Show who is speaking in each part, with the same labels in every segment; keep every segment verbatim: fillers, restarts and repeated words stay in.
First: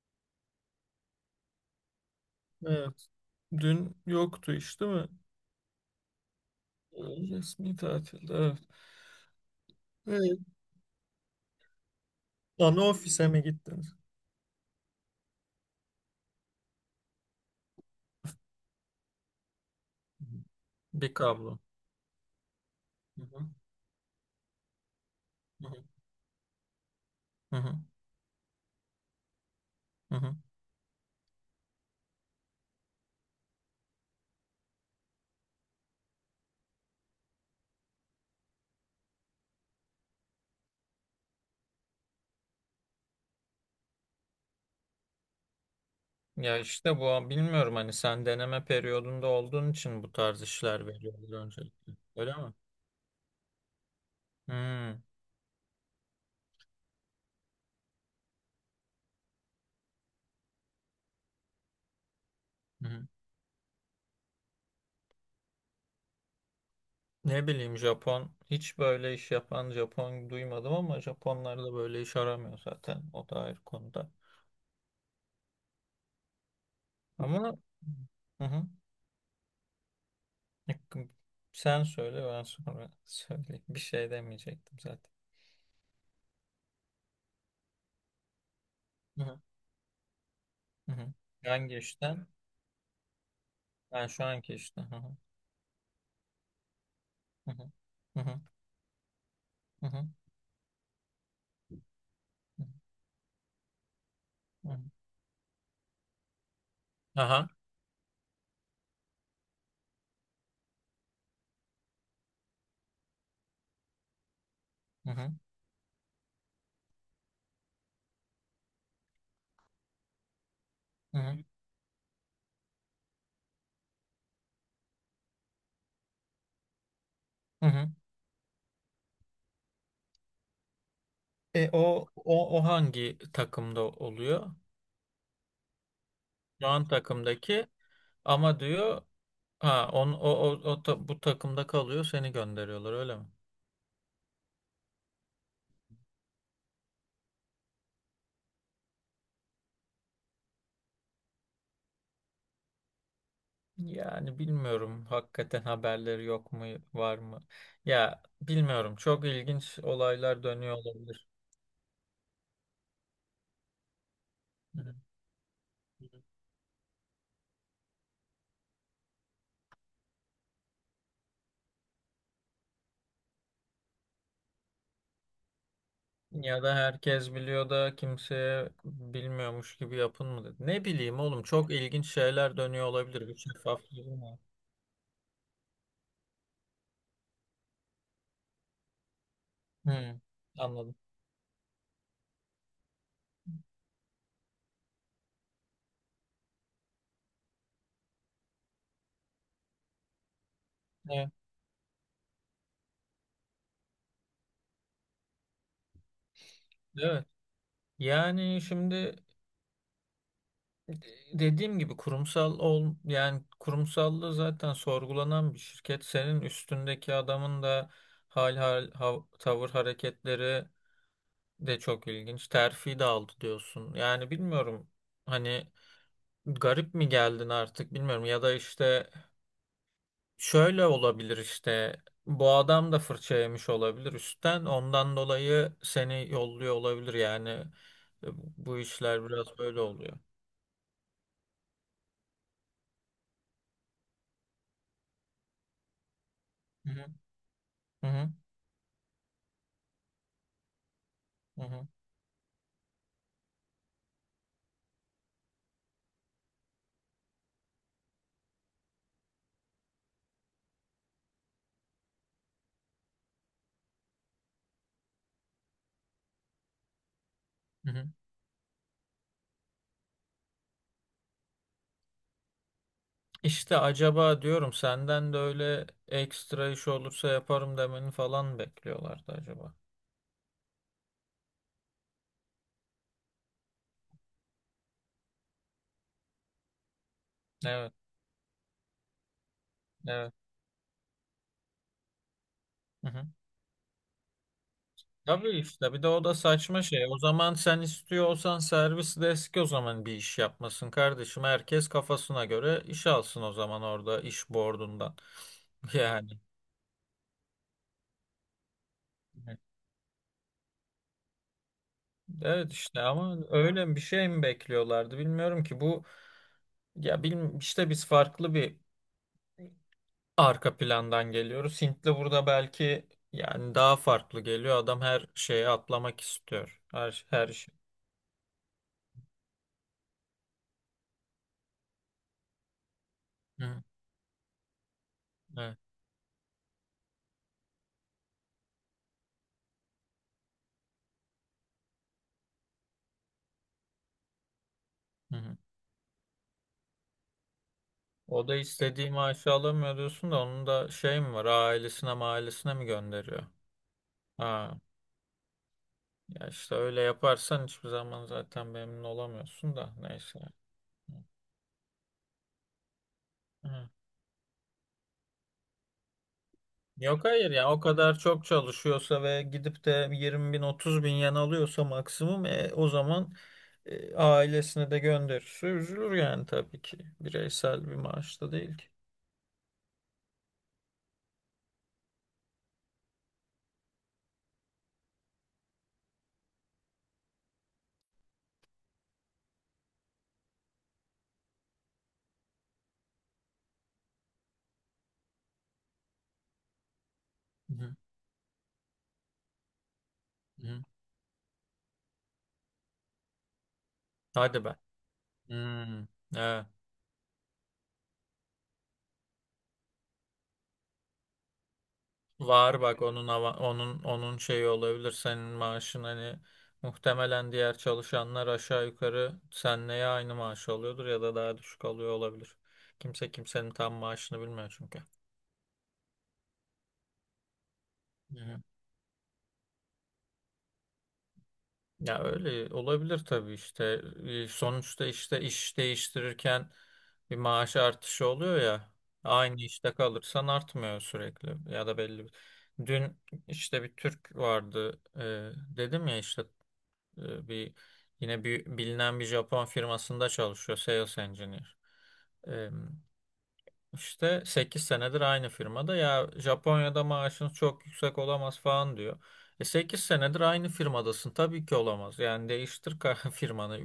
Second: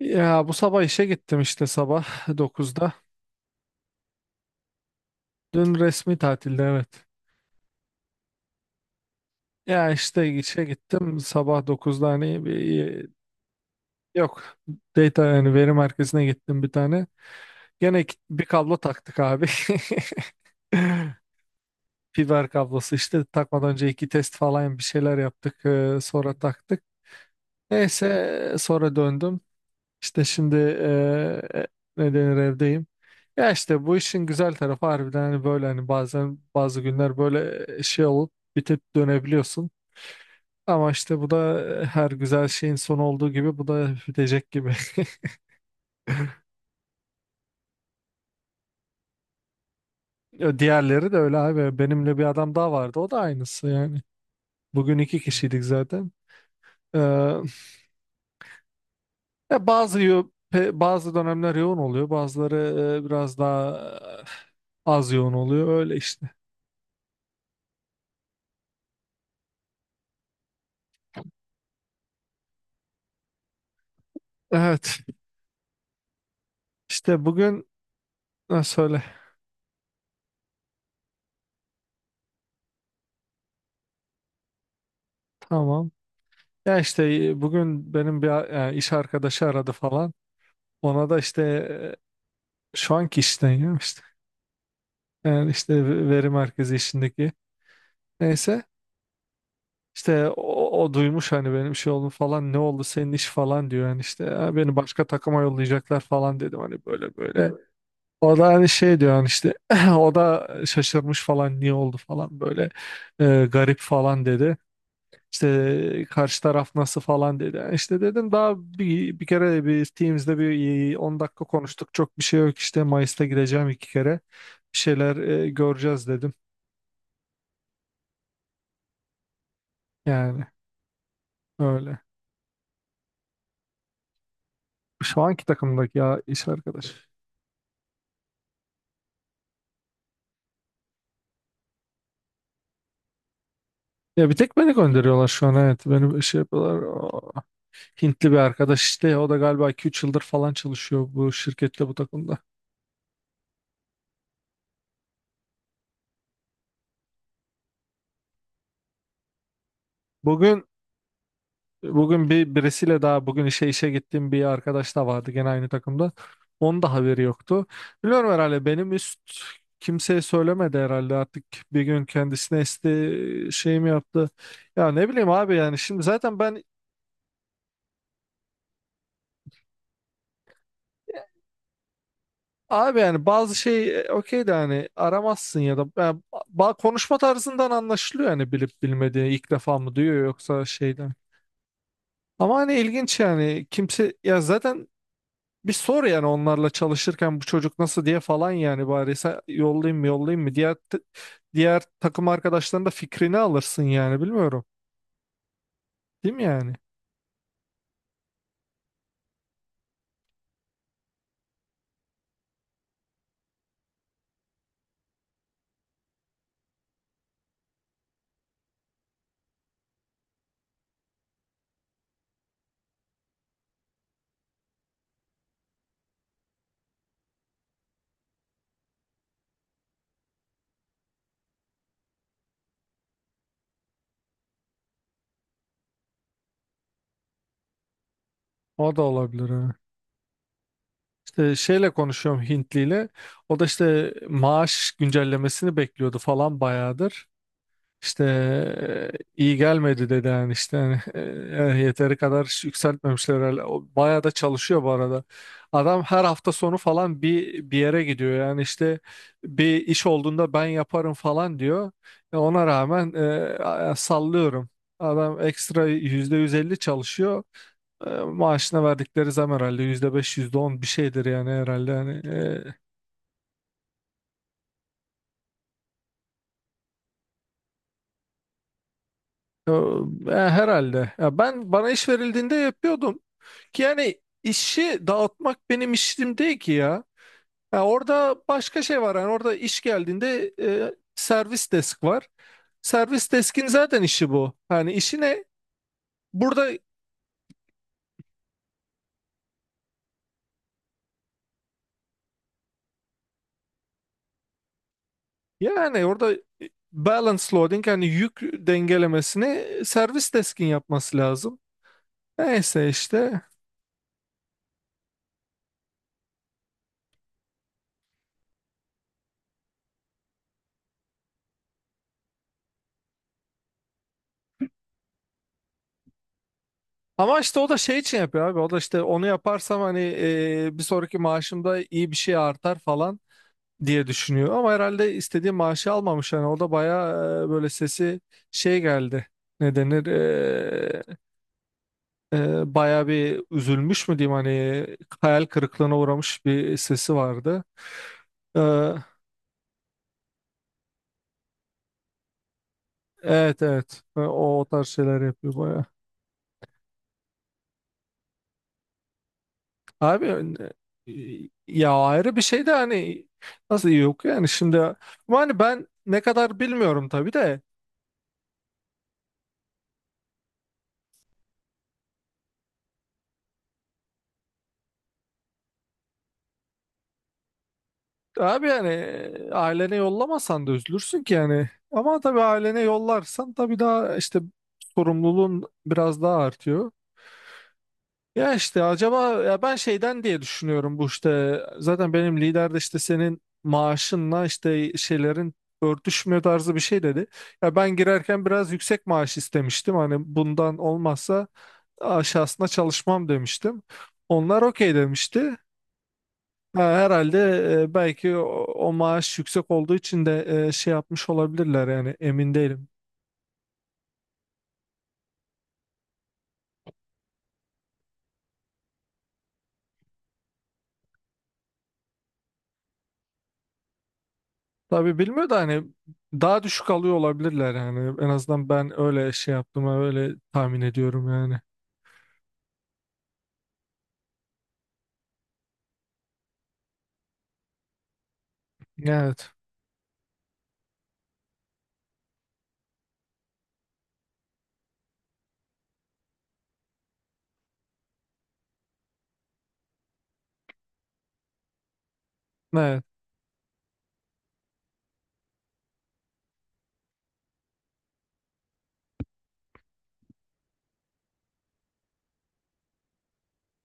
Speaker 1: Ya bu sabah işe gittim işte sabah dokuzda.
Speaker 2: Evet. Dün yoktu iş, değil mi?
Speaker 1: Dün resmi tatilde evet.
Speaker 2: Resmi tatilde. Evet.
Speaker 1: Ya işte
Speaker 2: Evet.
Speaker 1: işe gittim sabah dokuzda hani bir
Speaker 2: Ana ofise mi gittiniz?
Speaker 1: yok data yani veri merkezine gittim bir tane. Gene iki- bir kablo taktık abi.
Speaker 2: Bir kablo.
Speaker 1: Fiber kablosu
Speaker 2: Hı
Speaker 1: işte
Speaker 2: hı.
Speaker 1: takmadan önce iki test falan bir şeyler yaptık
Speaker 2: Hı hı.
Speaker 1: e, sonra taktık.
Speaker 2: Hı hı.
Speaker 1: Neyse sonra döndüm.
Speaker 2: Hı
Speaker 1: İşte
Speaker 2: hı.
Speaker 1: şimdi e, e, ne denir evdeyim. Ya işte bu işin güzel tarafı harbiden hani böyle hani bazen bazı günler böyle e, şey olup bitip dönebiliyorsun. Ama işte bu da e, her güzel şeyin son olduğu gibi bu da bitecek gibi.
Speaker 2: Ya işte bu bilmiyorum, hani sen deneme periyodunda olduğun için bu tarz
Speaker 1: Ya
Speaker 2: işler
Speaker 1: Diğerleri de öyle
Speaker 2: veriyorlar
Speaker 1: abi.
Speaker 2: öncelikle.
Speaker 1: Benimle bir
Speaker 2: Öyle mi?
Speaker 1: adam daha vardı. O da aynısı yani. Bugün
Speaker 2: Hmm.
Speaker 1: iki kişiydik zaten. Ee, ya bazı yo- pe- bazı dönemler yoğun oluyor.
Speaker 2: Hı
Speaker 1: Bazıları e,
Speaker 2: hı.
Speaker 1: biraz daha e, az yoğun oluyor. Öyle işte.
Speaker 2: Ne bileyim, Japon hiç böyle iş yapan Japon duymadım ama Japonlar da böyle iş aramıyor zaten, o da ayrı konuda.
Speaker 1: Evet. İşte
Speaker 2: Ama.
Speaker 1: bugün
Speaker 2: Hı hı.
Speaker 1: ha, söyle.
Speaker 2: Hakkım, Sen söyle, ben sonra söyleyeyim. Bir şey demeyecektim zaten.
Speaker 1: Tamam. Ya işte e, bugün benim bir e, iş
Speaker 2: Hı hı.
Speaker 1: arkadaşı aradı falan.
Speaker 2: Hı
Speaker 1: Ona
Speaker 2: hı.
Speaker 1: da işte
Speaker 2: Hangi işten?
Speaker 1: e, şu anki işten ya işte.
Speaker 2: Ben şu anki işte. Hı hı.
Speaker 1: Yani işte ve- veri merkezi işindeki.
Speaker 2: Hı hı.
Speaker 1: Neyse
Speaker 2: Hı hı.
Speaker 1: işte o, o duymuş hani benim şey oldu falan ne
Speaker 2: Hı hı.
Speaker 1: oldu senin iş falan diyor. Yani işte "Ya
Speaker 2: Hı
Speaker 1: beni
Speaker 2: hı.
Speaker 1: başka takıma yollayacaklar falan dedim hani böyle
Speaker 2: Aha.
Speaker 1: böyle. O da hani şey diyor hani işte o da şaşırmış falan niye oldu falan böyle e, garip falan dedi.
Speaker 2: Hı hı.
Speaker 1: İşte karşı taraf nasıl falan dedi. Yani İşte dedim daha bir, bir kere bir Teams'de bir e,
Speaker 2: Hı
Speaker 1: on
Speaker 2: hı.
Speaker 1: dakika konuştuk. Çok bir şey yok işte Mayıs'ta gideceğim iki kere. Bir şeyler e, göreceğiz dedim.
Speaker 2: Hı hı.
Speaker 1: Yani
Speaker 2: E o
Speaker 1: öyle.
Speaker 2: o o hangi takımda oluyor?
Speaker 1: Şu anki takımdaki ya iş
Speaker 2: Şu an
Speaker 1: arkadaş.
Speaker 2: takımdaki, ama diyor ha on o o, o ta- bu takımda kalıyor, seni gönderiyorlar öyle mi?
Speaker 1: Ya bir tek beni gönderiyorlar şu an, evet. Beni şey yapıyorlar. Aa, Hintli bir arkadaş işte. O da galiba iki üç yıldır falan çalışıyor bu şirkette bu takımda.
Speaker 2: Yani bilmiyorum, hakikaten haberleri yok mu, var mı? Ya bilmiyorum, çok ilginç olaylar
Speaker 1: Bugün
Speaker 2: dönüyor olabilir.
Speaker 1: Bugün bir birisiyle daha bugün işe işe gittiğim bir
Speaker 2: Hı hı.
Speaker 1: arkadaş da vardı gene aynı takımda. Onun da haberi yoktu. Biliyorum herhalde benim üst kimseye söylemedi herhalde artık bir gün kendisine esti şey mi yaptı. Ya ne bileyim abi yani şimdi zaten
Speaker 2: Ya
Speaker 1: ben
Speaker 2: da herkes biliyor da kimseye bilmiyormuş gibi yapın mı dedi. Ne bileyim oğlum, çok ilginç şeyler dönüyor
Speaker 1: abi yani
Speaker 2: olabilir. Bir
Speaker 1: bazı şey e,
Speaker 2: şeffaflığım var.
Speaker 1: okey de hani aramazsın ya da yani ba- konuşma tarzından anlaşılıyor yani bilip bilmediği ilk defa mı
Speaker 2: Hı,
Speaker 1: duyuyor yoksa
Speaker 2: anladım.
Speaker 1: şeyden. Ama hani ilginç yani kimse ya zaten Bir sor yani onlarla çalışırken bu çocuk nasıl diye falan yani bari sen yollayayım mı yollayayım mı diğer t-
Speaker 2: Evet.
Speaker 1: diğer takım arkadaşlarının da fikrini alırsın yani bilmiyorum. Değil mi yani?
Speaker 2: Evet. Yani şimdi, E, dediğim gibi kurumsal ol, yani kurumsallığı zaten sorgulanan bir şirket. Senin üstündeki adamın da hal hal hav- tavır hareketleri de çok ilginç. Terfi de aldı diyorsun. Yani bilmiyorum, hani garip mi geldin artık bilmiyorum, ya da işte şöyle olabilir, işte bu adam da fırça yemiş olabilir üstten, ondan dolayı seni yolluyor olabilir yani, e, bu
Speaker 1: O da
Speaker 2: işler
Speaker 1: olabilir
Speaker 2: biraz
Speaker 1: ha.
Speaker 2: böyle oluyor.
Speaker 1: İşte şeyle konuşuyorum Hintliyle. O da işte maaş güncellemesini bekliyordu falan
Speaker 2: Hı hı.
Speaker 1: bayağıdır.
Speaker 2: Hı
Speaker 1: İşte
Speaker 2: hı.
Speaker 1: e, iyi gelmedi dedi yani işte hani, e,
Speaker 2: Hı
Speaker 1: e,
Speaker 2: hı.
Speaker 1: yeteri kadar yükseltmemişler herhalde. O bayağı da çalışıyor bu arada. Adam her hafta sonu falan bir bir yere gidiyor yani işte bir iş olduğunda ben yaparım falan diyor. E, ona rağmen e, a- sallıyorum. Adam ekstra yüzde yüz elli çalışıyor.
Speaker 2: Hı hı.
Speaker 1: E, maaşına verdikleri zam herhalde yüzde beş yüzde on bir şeydir yani herhalde yani. E,
Speaker 2: İşte acaba diyorum, senden de öyle ekstra iş olursa yaparım demeni falan bekliyorlardı
Speaker 1: e,
Speaker 2: acaba.
Speaker 1: herhalde. Ya ben bana iş verildiğinde yapıyordum. Yani işi dağıtmak benim işim değil ki ya. Ya
Speaker 2: Evet,
Speaker 1: orada başka şey var. Yani orada iş
Speaker 2: evet.
Speaker 1: geldiğinde e, servis desk var.
Speaker 2: Hı hı.
Speaker 1: Servis deskin zaten işi bu. Hani işi ne?
Speaker 2: Tabii işte, bir de o da
Speaker 1: Burada
Speaker 2: saçma şey. O zaman sen istiyor olsan, servis deski o zaman bir iş yapmasın kardeşim. Herkes kafasına göre iş alsın o zaman, orada iş boardundan.
Speaker 1: yani
Speaker 2: Yani.
Speaker 1: orada balance loading yani yük
Speaker 2: Evet,
Speaker 1: dengelemesini servis deskin yapması lazım.
Speaker 2: evet,
Speaker 1: Neyse
Speaker 2: işte ama
Speaker 1: işte.
Speaker 2: öyle bir şey mi bekliyorlardı bilmiyorum ki bu. Ya bilmiyorum, işte biz farklı bir arka plandan geliyoruz. Hintli burada belki yani daha farklı geliyor. Adam her şeye atlamak istiyor. Her
Speaker 1: Ama
Speaker 2: her
Speaker 1: işte o
Speaker 2: şey.
Speaker 1: da şey için yapıyor abi. O da işte onu yaparsam hani e, bir sonraki maaşımda iyi bir şey artar falan
Speaker 2: Hı,
Speaker 1: diye düşünüyor. Ama herhalde istediği
Speaker 2: evet.
Speaker 1: maaşı almamış. Yani o da bayağı e, böyle sesi şey geldi. Ne denir? E, e, bayağı bir üzülmüş mü diyeyim hani
Speaker 2: Hı
Speaker 1: hayal
Speaker 2: hı.
Speaker 1: kırıklığına uğramış bir sesi vardı.
Speaker 2: O da
Speaker 1: E,
Speaker 2: istediği maaşı alamıyor diyorsun da onun da şey mi var? Ailesine ailesine mi gönderiyor?
Speaker 1: evet, evet. E, O, o
Speaker 2: Ha,
Speaker 1: tarz şeyler yapıyor bayağı.
Speaker 2: ya işte öyle yaparsan hiçbir zaman zaten memnun olamıyorsun da
Speaker 1: Abi
Speaker 2: neyse.
Speaker 1: e, ya ayrı bir şey de hani nasıl
Speaker 2: Hı.
Speaker 1: yok yani şimdi ama hani ben ne kadar bilmiyorum
Speaker 2: Yok,
Speaker 1: tabii
Speaker 2: hayır
Speaker 1: de.
Speaker 2: ya, o kadar çok çalışıyorsa ve gidip de yirmi bin otuz bin yen alıyorsa maksimum, e, o zaman, E, ailesine de gönderirse üzülür yani, tabii ki. Bireysel bir maaş da
Speaker 1: Abi
Speaker 2: değil ki.
Speaker 1: yani e, ailene yollamasan da üzülürsün ki yani. Ama tabii ailene yollarsan tabii daha işte sorumluluğun biraz daha artıyor. Ya işte acaba ya ben şeyden diye düşünüyorum bu işte zaten benim lider de işte senin maaşınla işte şeylerin örtüşmüyor tarzı bir şey dedi. Ya ben
Speaker 2: Hı
Speaker 1: girerken biraz yüksek maaş istemiştim hani bundan
Speaker 2: hı.
Speaker 1: olmazsa aşağısına çalışmam demiştim.
Speaker 2: Hadi
Speaker 1: Onlar
Speaker 2: be.
Speaker 1: okey demişti.
Speaker 2: Hmm, evet.
Speaker 1: Ha, herhalde e, belki o, o maaş yüksek olduğu için de e, şey yapmış olabilirler yani emin
Speaker 2: Var
Speaker 1: değilim.
Speaker 2: bak, onun ava- onun onun şeyi olabilir senin maaşın, hani muhtemelen diğer çalışanlar aşağı yukarı senle ya aynı maaş alıyordur ya da daha düşük alıyor olabilir. Kimse kimsenin tam maaşını bilmiyor çünkü.
Speaker 1: Tabii bilmiyor da hani daha düşük alıyor olabilirler yani en azından ben öyle şey yaptım öyle tahmin ediyorum yani.
Speaker 2: Ya öyle olabilir tabii işte. E, Sonuçta işte iş değiştirirken bir maaş artışı oluyor ya.
Speaker 1: Evet.
Speaker 2: Aynı işte kalırsan artmıyor sürekli ya da belli. bir- Dün işte bir Türk vardı, e, dedim ya işte, e, bir yine bir bilinen bir Japon firmasında çalışıyor sales engineer.
Speaker 1: Evet.
Speaker 2: İşte sekiz senedir aynı firmada, ya Japonya'da maaşınız çok yüksek olamaz falan diyor. E sekiz senedir aynı firmadasın tabii ki olamaz. Yani değiştir ka- firmanı.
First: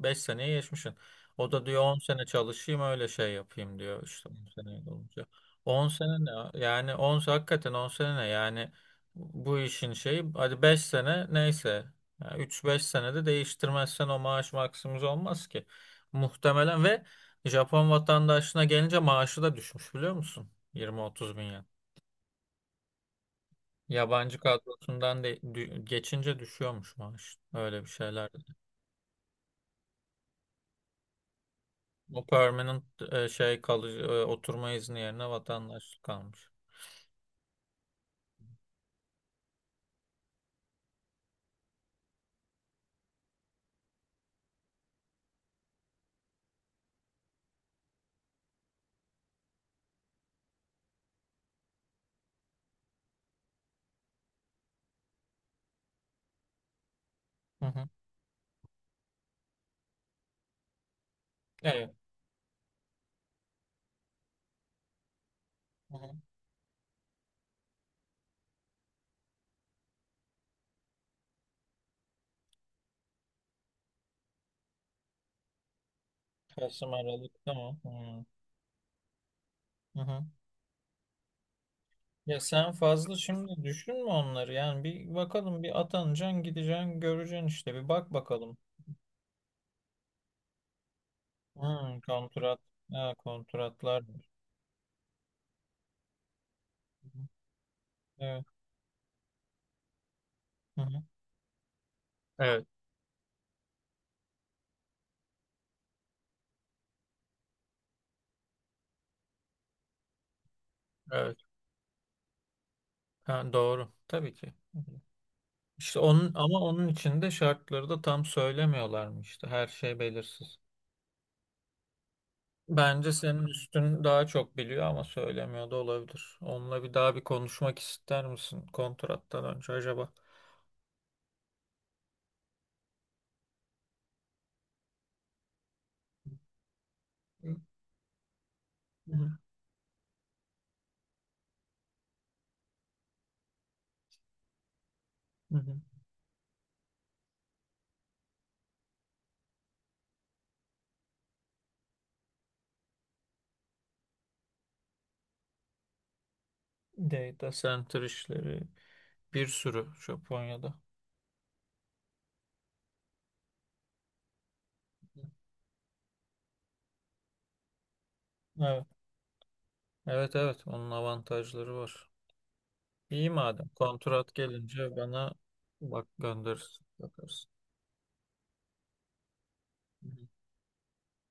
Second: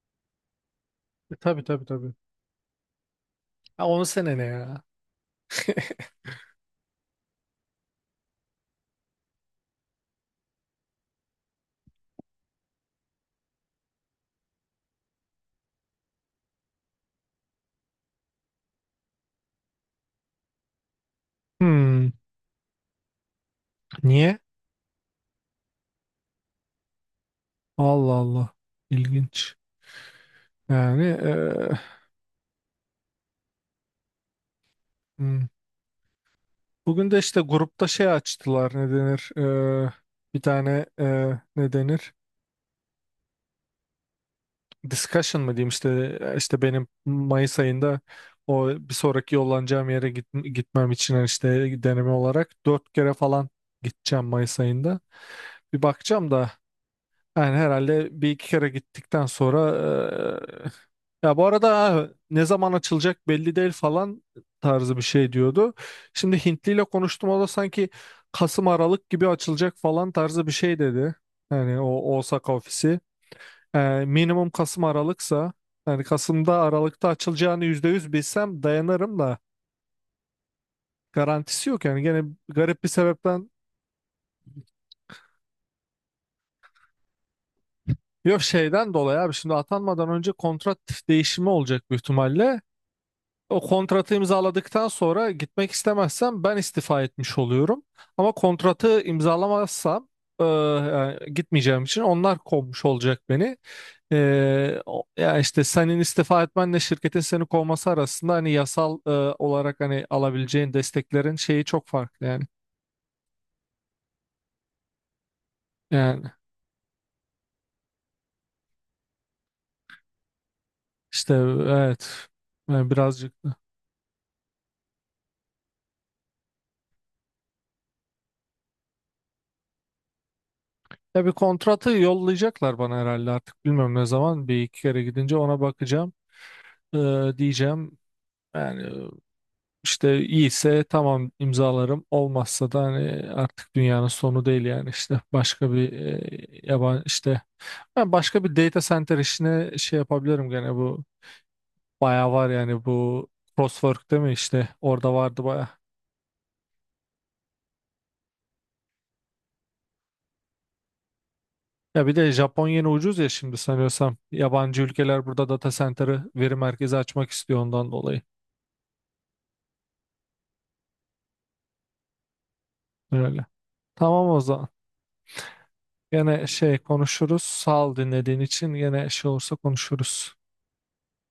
Speaker 2: Beş seneye geçmişsin.
Speaker 1: E,
Speaker 2: O
Speaker 1: tabii,
Speaker 2: da diyor
Speaker 1: tabii,
Speaker 2: on
Speaker 1: tabii.
Speaker 2: sene çalışayım, öyle şey yapayım
Speaker 1: Ha,
Speaker 2: diyor
Speaker 1: on
Speaker 2: işte
Speaker 1: sene
Speaker 2: on
Speaker 1: ne
Speaker 2: sene
Speaker 1: ya?
Speaker 2: olunca. On sene ne? Yani on se- hakikaten on sene ne? Yani bu işin şeyi, hadi beş sene neyse. Yani üç beş senede değiştirmezsen o maaş maksimum olmaz ki. Muhtemelen. Ve Japon vatandaşına gelince maaşı da düşmüş biliyor musun? Yirmi otuz bin yen.
Speaker 1: Hmm, niye?
Speaker 2: Yabancı kadrosundan de dü- geçince düşüyormuş maaş. Öyle bir
Speaker 1: Allah
Speaker 2: şeyler.
Speaker 1: Allah. İlginç. Yani e,
Speaker 2: O permanent, e, şey, kalıcı, e, oturma izni yerine
Speaker 1: hmm.
Speaker 2: vatandaşlık kalmış.
Speaker 1: Bugün de işte grupta şey açtılar, ne denir? E, bir tane e, ne denir? discussion mı diyeyim işte işte benim Mayıs ayında o bir sonraki yollanacağım yere git, gitmem için hani işte deneme olarak dört kere falan gideceğim Mayıs ayında. Bir bakacağım da yani
Speaker 2: Hı hı.
Speaker 1: herhalde bir iki kere gittikten sonra eee, ya bu arada
Speaker 2: Evet.
Speaker 1: ha, ne zaman açılacak belli değil falan tarzı bir şey diyordu.
Speaker 2: Hı hı.
Speaker 1: Şimdi Hintli ile konuştum o da sanki Kasım Aralık gibi açılacak falan tarzı bir şey dedi. Yani o Osaka ofisi. Ee, minimum Kasım Aralık'sa yani Kasım'da
Speaker 2: Kasım
Speaker 1: Aralık'ta
Speaker 2: Aralık
Speaker 1: açılacağını
Speaker 2: tamam.
Speaker 1: yüzde yüz
Speaker 2: Hı.
Speaker 1: bilsem dayanırım da
Speaker 2: Hı hı.
Speaker 1: garantisi yok yani gene
Speaker 2: Ya sen
Speaker 1: garip bir
Speaker 2: fazla
Speaker 1: sebepten
Speaker 2: şimdi düşünme onları. Yani bir bakalım, bir atanacaksın, gideceksin, göreceksin işte. Bir bak
Speaker 1: yok
Speaker 2: bakalım.
Speaker 1: şeyden dolayı abi şimdi atanmadan önce kontrat değişimi olacak büyük
Speaker 2: Hı,
Speaker 1: ihtimalle.
Speaker 2: kontrat. Ha,
Speaker 1: O
Speaker 2: kontratlar. Hı
Speaker 1: kontratı imzaladıktan sonra gitmek istemezsem ben istifa
Speaker 2: hı.
Speaker 1: etmiş oluyorum. Ama
Speaker 2: Evet.
Speaker 1: kontratı imzalamazsam e,
Speaker 2: Hı hı.
Speaker 1: yani gitmeyeceğim için onlar
Speaker 2: Evet.
Speaker 1: kovmuş olacak beni. E, o- yani işte senin istifa etmenle şirketin seni kovması arasında hani yasal e, olarak hani alabileceğin desteklerin
Speaker 2: Evet.
Speaker 1: şeyi çok farklı yani.
Speaker 2: Ha, doğru. Tabii ki. İşte
Speaker 1: Yani
Speaker 2: onun, ama onun için de şartları da tam söylemiyorlar mı? Söylemiyorlarmıştı. Her şey belirsiz.
Speaker 1: işte evet yani
Speaker 2: Bence
Speaker 1: birazcık
Speaker 2: senin
Speaker 1: da.
Speaker 2: üstün daha çok biliyor ama söylemiyor da olabilir. Onunla bir daha bir konuşmak ister misin kontrattan önce acaba?
Speaker 1: Ya bir kontratı yollayacaklar bana herhalde artık bilmiyorum, ne zaman bir iki kere gidince ona bakacağım, E,
Speaker 2: Hı
Speaker 1: diyeceğim. Yani
Speaker 2: hı,
Speaker 1: İşte iyiyse tamam imzalarım. Olmazsa da hani artık dünyanın sonu değil yani işte
Speaker 2: hı
Speaker 1: başka
Speaker 2: hı.
Speaker 1: bir e, yaban işte ben başka bir data center işine şey yapabilirim gene bu bayağı var yani bu Crosswork değil mi işte orada vardı bayağı.
Speaker 2: Data center işleri bir sürü Japonya'da.
Speaker 1: Ya bir de Japon yeni ucuz ya şimdi sanıyorsam yabancı ülkeler burada data center'ı veri merkezi açmak istiyor ondan dolayı.
Speaker 2: Evet. Evet, evet, onun avantajları var. İyi
Speaker 1: Öyle.
Speaker 2: madem,
Speaker 1: Tamam
Speaker 2: kontrat
Speaker 1: o zaman.
Speaker 2: gelince bana bak,
Speaker 1: Gene şey
Speaker 2: gönderirsin,
Speaker 1: konuşuruz.
Speaker 2: bakarsın.
Speaker 1: Sağ ol dinlediğin için. Gene şey olursa konuşuruz.